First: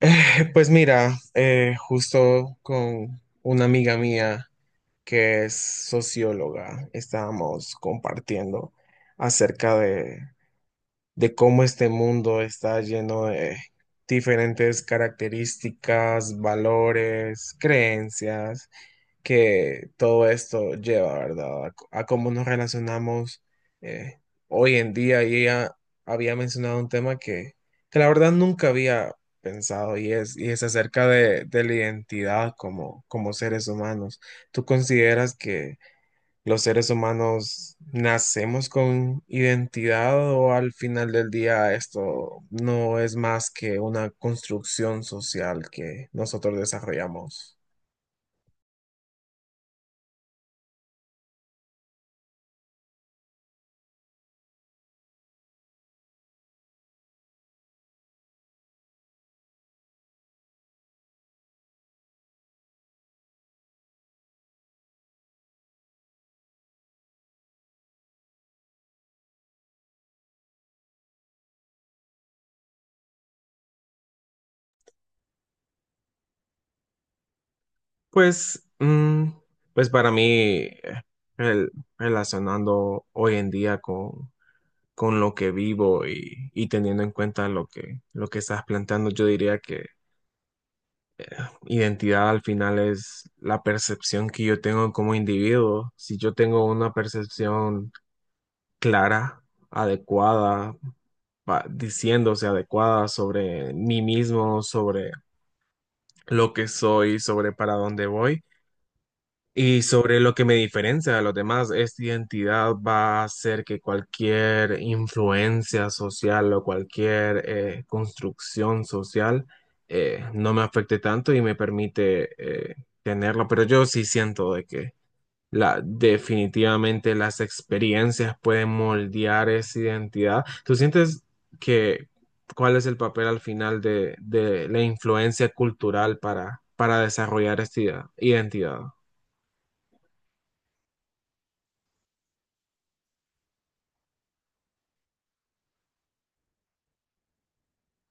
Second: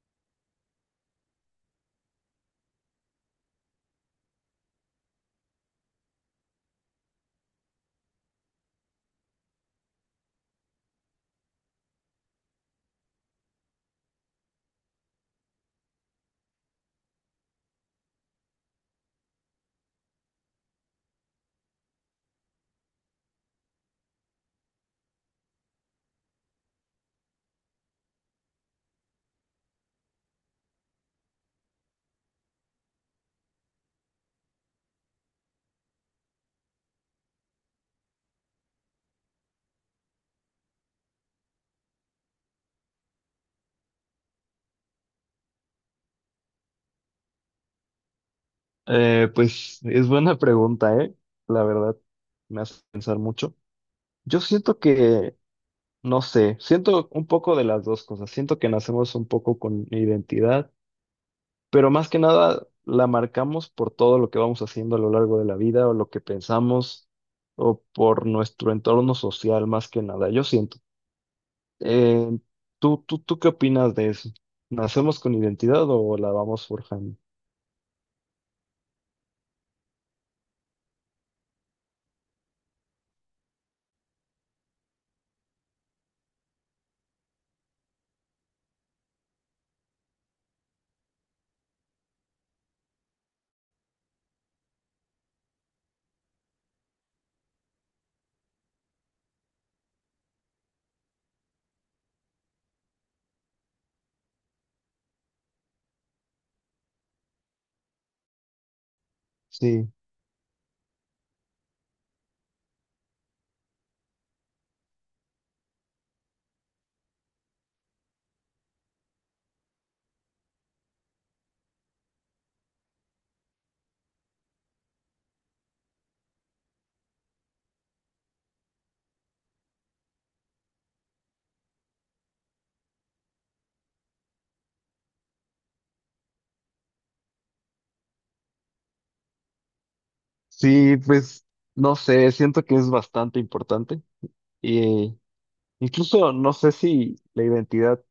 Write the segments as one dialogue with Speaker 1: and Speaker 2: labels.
Speaker 1: Pues mira, justo con una amiga mía que es socióloga, estábamos compartiendo acerca de, de cómo este mundo está lleno de diferentes características, valores, creencias que todo esto lleva, ¿verdad? A cómo nos relacionamos eh, hoy en día. Y ella había mencionado un tema que la verdad nunca había pensado y es de la identidad como seres humanos. ¿Tú consideras que los seres humanos nacemos con identidad o al final del día esto no es más que una construcción social que nosotros desarrollamos?
Speaker 2: Pues es buena pregunta, ¿eh? La verdad, me hace pensar mucho. Yo siento que, no sé, siento un poco de las dos cosas. Siento que nacemos un poco con identidad, pero más que nada la marcamos por todo lo que vamos haciendo a lo largo de la vida o lo que pensamos o por nuestro entorno social, más que nada. Yo siento. Eh, ¿tú qué opinas de eso? ¿Nacemos con identidad o la vamos forjando?
Speaker 1: Pues, pues para mí, eh, el- relacionando hoy en día con lo que vivo y teniendo en cuenta lo lo que estás planteando, yo diría que identidad al final es la percepción que yo tengo como individuo. Si yo tengo una percepción clara, adecuada, diciéndose adecuada sobre mí mismo, sobre lo que soy, sobre para dónde voy. Y
Speaker 2: Sí.
Speaker 1: sobre lo que me diferencia de los demás, esta identidad va a ser que cualquier influencia social o cualquier construcción social no me afecte tanto y me permite tenerlo. Pero yo sí siento de que la, definitivamente las experiencias pueden moldear esa identidad. ¿Tú sientes que cuál es el papel al final de la influencia cultural para desarrollar esta identidad?
Speaker 2: Sí, pues no sé, siento que es bastante importante y incluso no sé si la identidad,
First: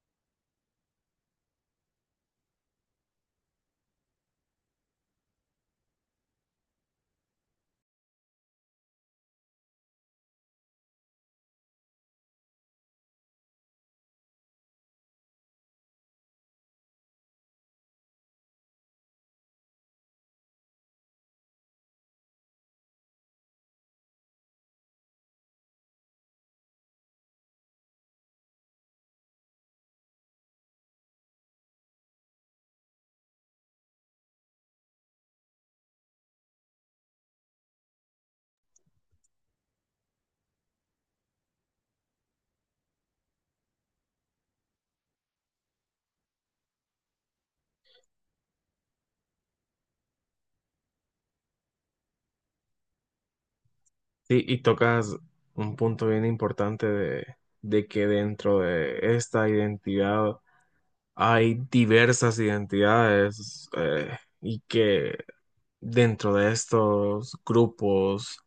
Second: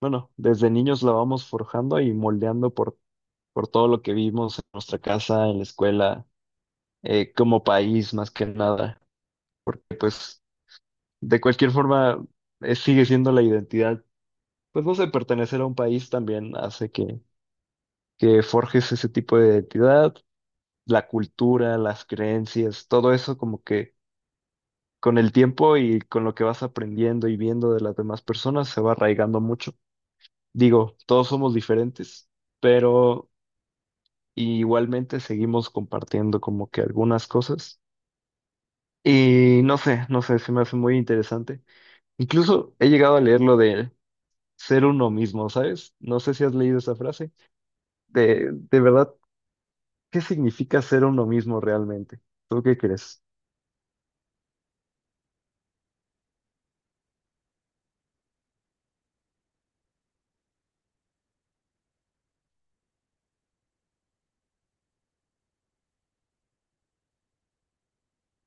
Speaker 2: bueno, desde niños la vamos forjando y moldeando por todo lo que vimos en nuestra casa, en la escuela, como país más que nada, porque pues de cualquier forma sigue siendo la identidad, pues no sé, pertenecer a un país también hace que forjes ese tipo de identidad, la cultura, las creencias, todo eso como que con el tiempo y con lo que vas aprendiendo y viendo de las demás personas se va arraigando mucho. Digo, todos somos diferentes, pero igualmente seguimos compartiendo como que algunas cosas. Y no sé, no sé, se me hace muy interesante. Incluso he llegado a leer lo de ser uno mismo, ¿sabes? No sé si has leído esa frase. De verdad, ¿qué significa ser uno mismo realmente? ¿Tú qué crees?
Speaker 1: Sí, y tocas un punto bien importante de que dentro de esta identidad hay diversas identidades y que dentro de estos grupos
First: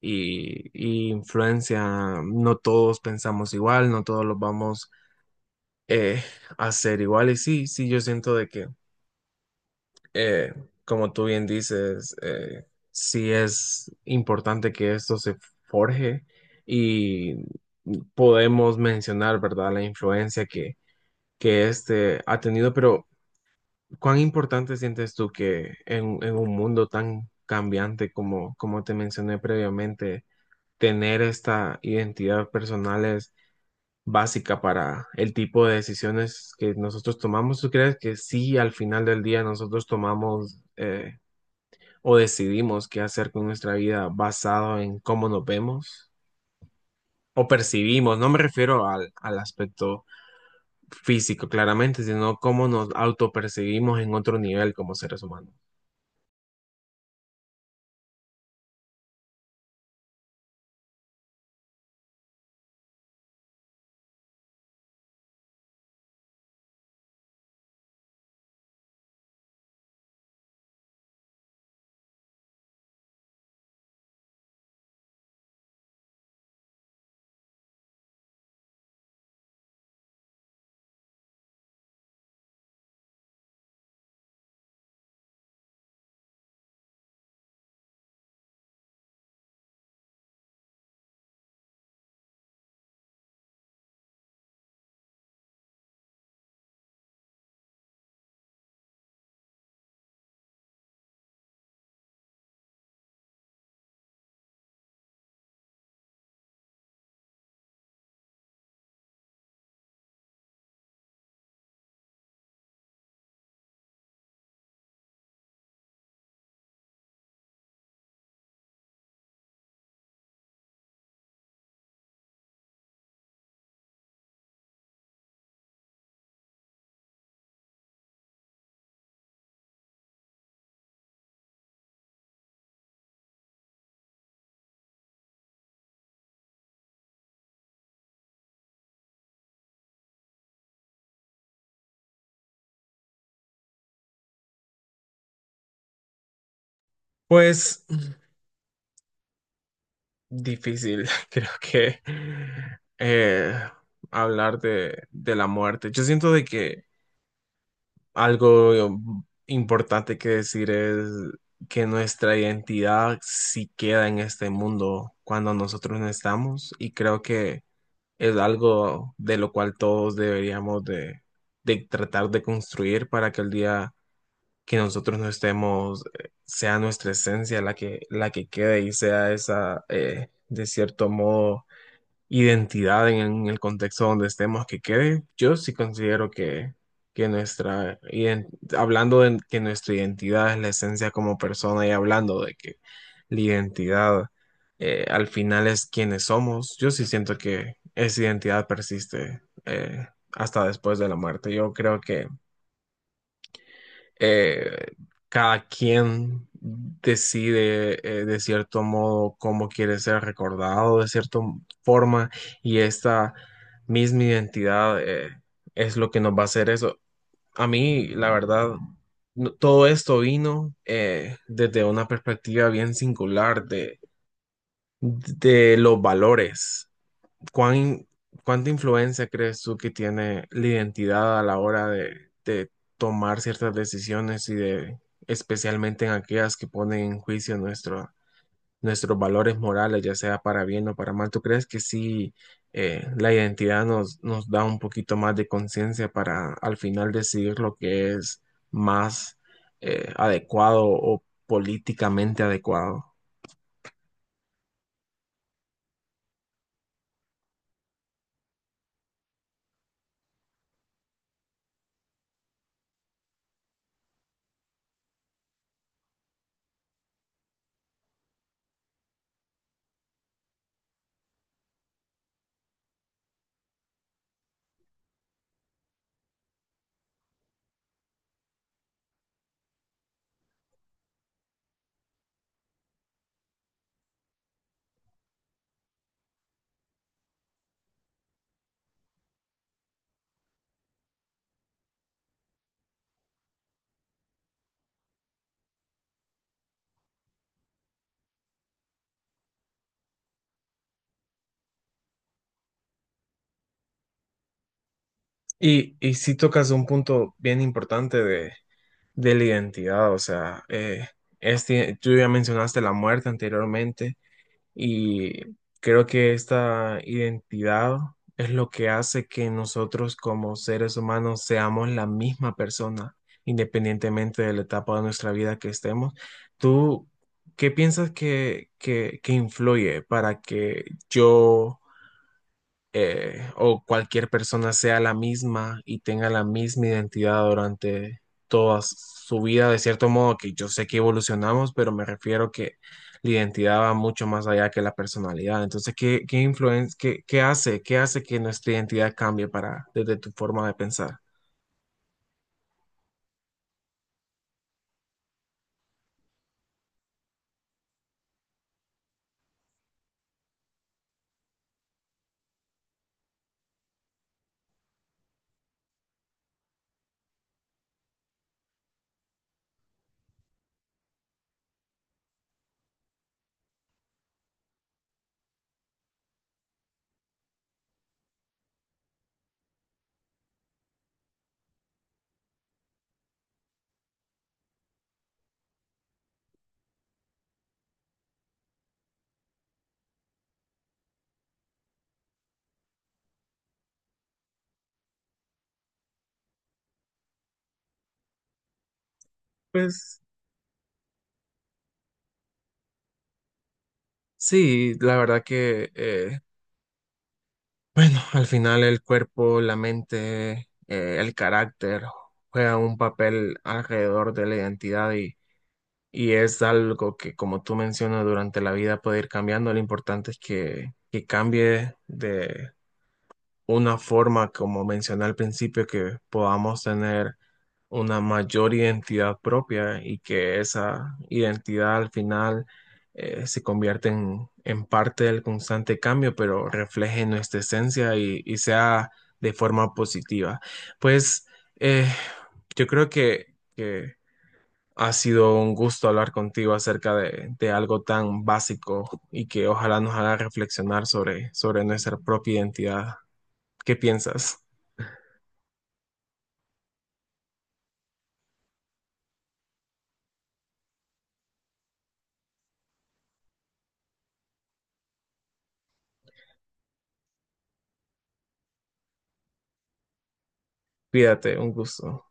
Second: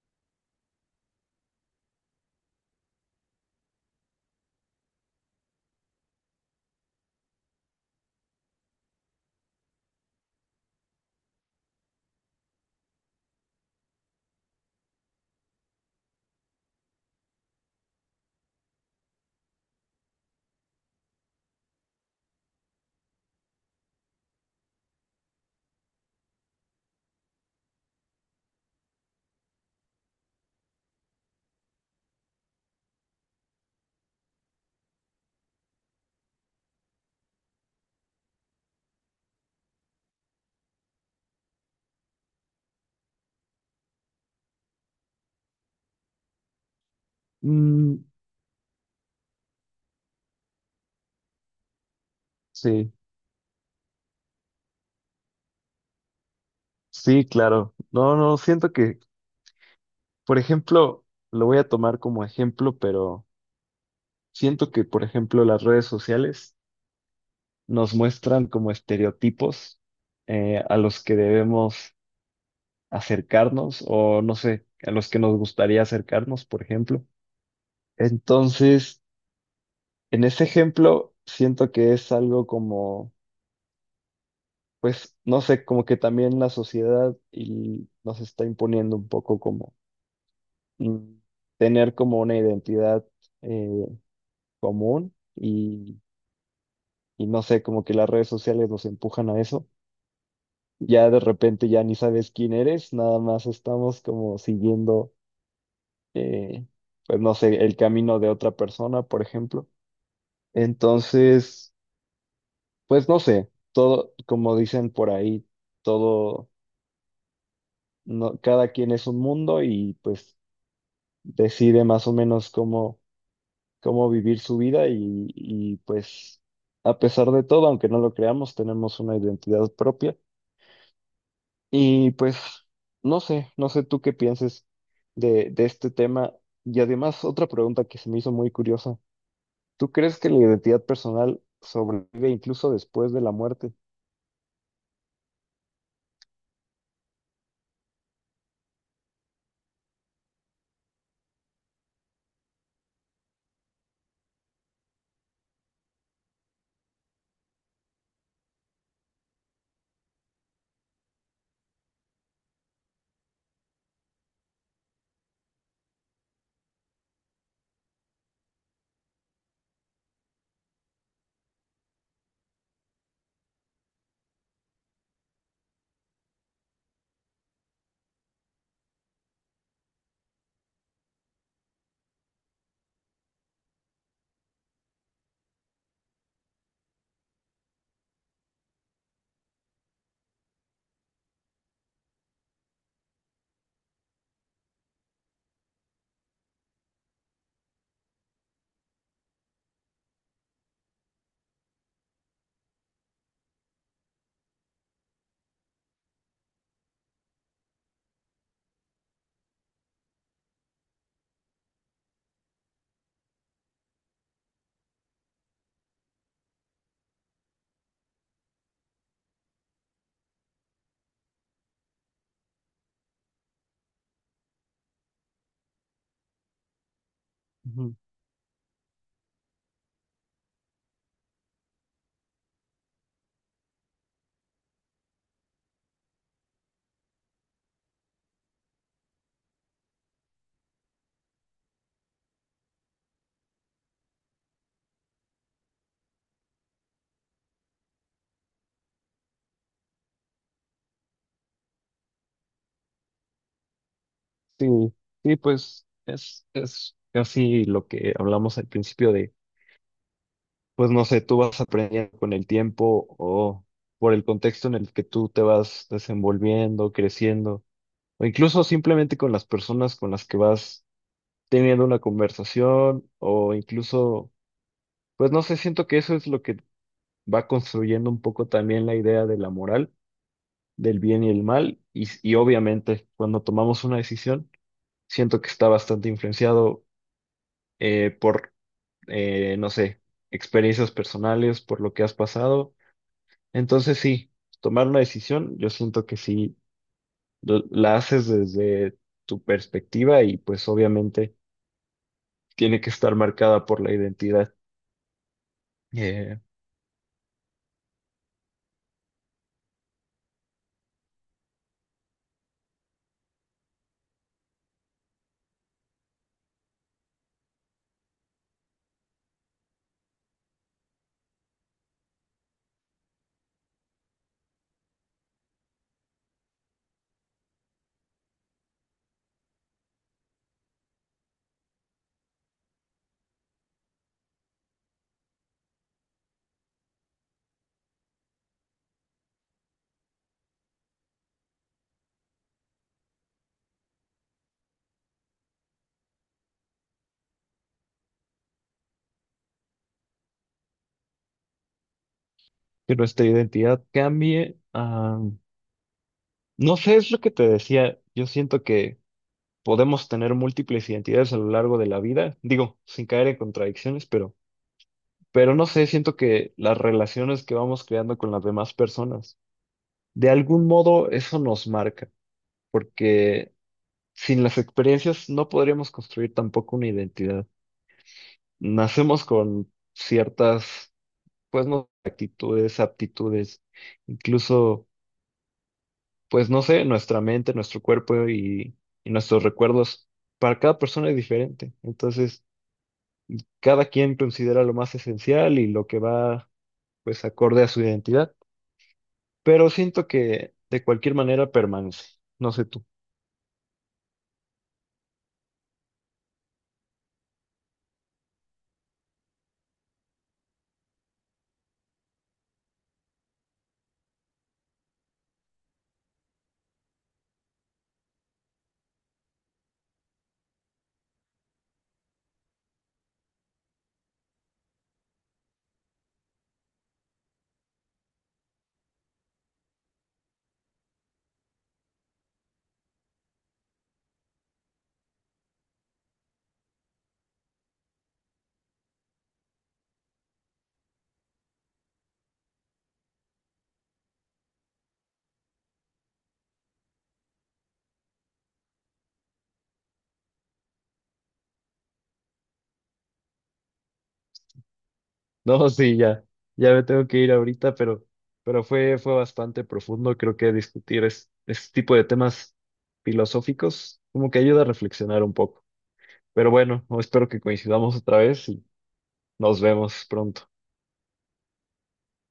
Speaker 1: y influencia no todos pensamos igual, no todos los vamos eh, a hacer igual. Y sí, sí, yo siento de que eh, como tú bien dices, sí es importante que esto se forje y podemos mencionar, ¿verdad?, la influencia que este ha tenido, pero ¿cuán importante sientes tú que en un mundo tan cambiante como te mencioné previamente, tener esta identidad personal es básica para el tipo de decisiones que nosotros tomamos? ¿Tú crees que sí, al final del día nosotros tomamos o decidimos qué hacer con nuestra vida basado en cómo nos vemos o
Speaker 2: Mm,
Speaker 1: percibimos? No me refiero al aspecto físico claramente, sino cómo nos
Speaker 2: sí,
Speaker 1: autopercibimos en otro nivel como seres humanos.
Speaker 2: sí, claro. No, no, siento que por ejemplo, lo voy a tomar como ejemplo, pero siento que, por ejemplo, las redes sociales nos muestran como estereotipos a los que debemos acercarnos o, no sé, a los que nos gustaría acercarnos, por ejemplo. Entonces, en ese ejemplo, siento que es algo como, pues, no sé, como que también la sociedad y nos está imponiendo un poco como mm, tener como una identidad eh, común. Y no sé, como que las redes sociales nos empujan a eso. Ya de repente ya ni sabes quién eres, nada más estamos como siguiendo, eh, pues no sé, el camino de otra persona, por ejemplo. Entonces, pues no sé, todo, como dicen por ahí, todo, no, cada quien es un mundo y pues decide más o menos cómo, cómo vivir su vida y pues a pesar de todo, aunque no lo creamos, tenemos una identidad propia. Y pues, no sé, no sé tú qué pienses de este tema. Y además, otra pregunta que se me hizo muy curiosa. ¿Tú crees que la identidad personal sobrevive incluso después de la muerte?
Speaker 1: Pues difícil, creo que eh, hablar de la muerte. Yo siento de que algo importante que decir es que nuestra identidad sí queda en este mundo cuando nosotros no estamos y creo que es algo de lo cual todos deberíamos de tratar de construir para que el día que nosotros no estemos, sea nuestra esencia la que quede y sea esa, de cierto modo, identidad en el contexto donde estemos que quede. Yo sí considero que nuestra, hablando de que nuestra identidad es la esencia como persona y hablando de que la identidad al final es quienes somos. Yo sí siento que esa identidad persiste hasta después de la muerte. Yo creo que eh, cada quien decide de cierto modo cómo quiere ser recordado, de cierta forma, y esta misma identidad es lo que nos va a hacer eso. A mí, la verdad, no, todo esto vino desde una perspectiva bien singular de los valores.
Speaker 2: Ujú.
Speaker 1: ¿Cuán, cuánta influencia crees tú que tiene la identidad a la hora de tomar ciertas decisiones y de, especialmente en aquellas que ponen en juicio nuestro, nuestros valores morales, ya sea para bien o para mal? ¿Tú crees que sí la identidad nos, nos da un poquito más de conciencia para al final decidir lo que es más adecuado o políticamente adecuado?
Speaker 2: Sí, sí, pues es casi lo que hablamos al principio de, pues no sé, tú vas aprendiendo con el tiempo o por el contexto en el que tú te vas desenvolviendo, creciendo, o incluso simplemente con las personas con las que vas teniendo una conversación o incluso, pues no sé, siento que eso es lo que va construyendo un poco también la idea de la moral, del bien y el mal, y, s- y obviamente cuando tomamos una decisión, siento que está bastante influenciado por, no sé, experiencias personales, por lo que has pasado. Entonces sí, tomar una decisión, yo siento que sí, l- la haces desde tu perspectiva y pues obviamente tiene que estar marcada por la identidad.
Speaker 1: Y sí
Speaker 2: eh,
Speaker 1: tocas un punto bien importante de la identidad, o sea, este, tú ya mencionaste la muerte anteriormente y creo que esta identidad es lo que hace que nosotros como seres humanos seamos la misma persona, independientemente de la etapa de nuestra vida que estemos. ¿Tú qué piensas que influye para que yo o cualquier persona sea la misma y tenga la misma identidad durante toda su vida? De cierto modo que yo sé que evolucionamos, pero me refiero que la identidad va mucho más allá que la personalidad. Entonces, ¿qué qué, qué hace? ¿Qué hace que nuestra identidad cambie para, desde tu forma de pensar?
Speaker 2: que nuestra identidad cambie. No sé, es lo que te decía. Yo siento que podemos tener múltiples identidades a lo largo de la vida, digo, sin caer en contradicciones, pero no sé, siento que las relaciones que vamos creando con las demás personas, de algún modo eso nos marca, porque sin las experiencias no podríamos construir tampoco una identidad. Nacemos con ciertas, pues no, actitudes, aptitudes, incluso pues no sé, nuestra mente, nuestro cuerpo y nuestros recuerdos, para cada persona es diferente. Entonces, cada quien considera lo más esencial y lo que va, pues, acorde a su identidad. Pero siento
Speaker 1: Pues
Speaker 2: que de cualquier manera permanece. No sé tú.
Speaker 1: sí, la verdad que al final el cuerpo, la mente, el carácter juegan un papel alrededor de la identidad y. Y es algo que, como tú mencionas, durante la vida puede ir cambiando. Lo importante es que cambie de una forma, como mencioné al principio, que podamos tener una mayor identidad propia y que esa identidad al final se convierta en parte del constante cambio, pero refleje nuestra esencia y sea de forma positiva. Pues eh, yo creo que ha sido un gusto hablar contigo acerca de algo tan básico y que ojalá nos haga reflexionar sobre, sobre nuestra propia identidad. ¿Qué piensas?
Speaker 2: No, sí, ya, ya me tengo que ir ahorita, pero fue, fue bastante profundo. Creo que discutir es, este tipo de temas filosóficos como que ayuda a reflexionar un poco. Pero bueno, espero que coincidamos otra vez y nos vemos pronto.
Speaker 1: Cuídate, un gusto.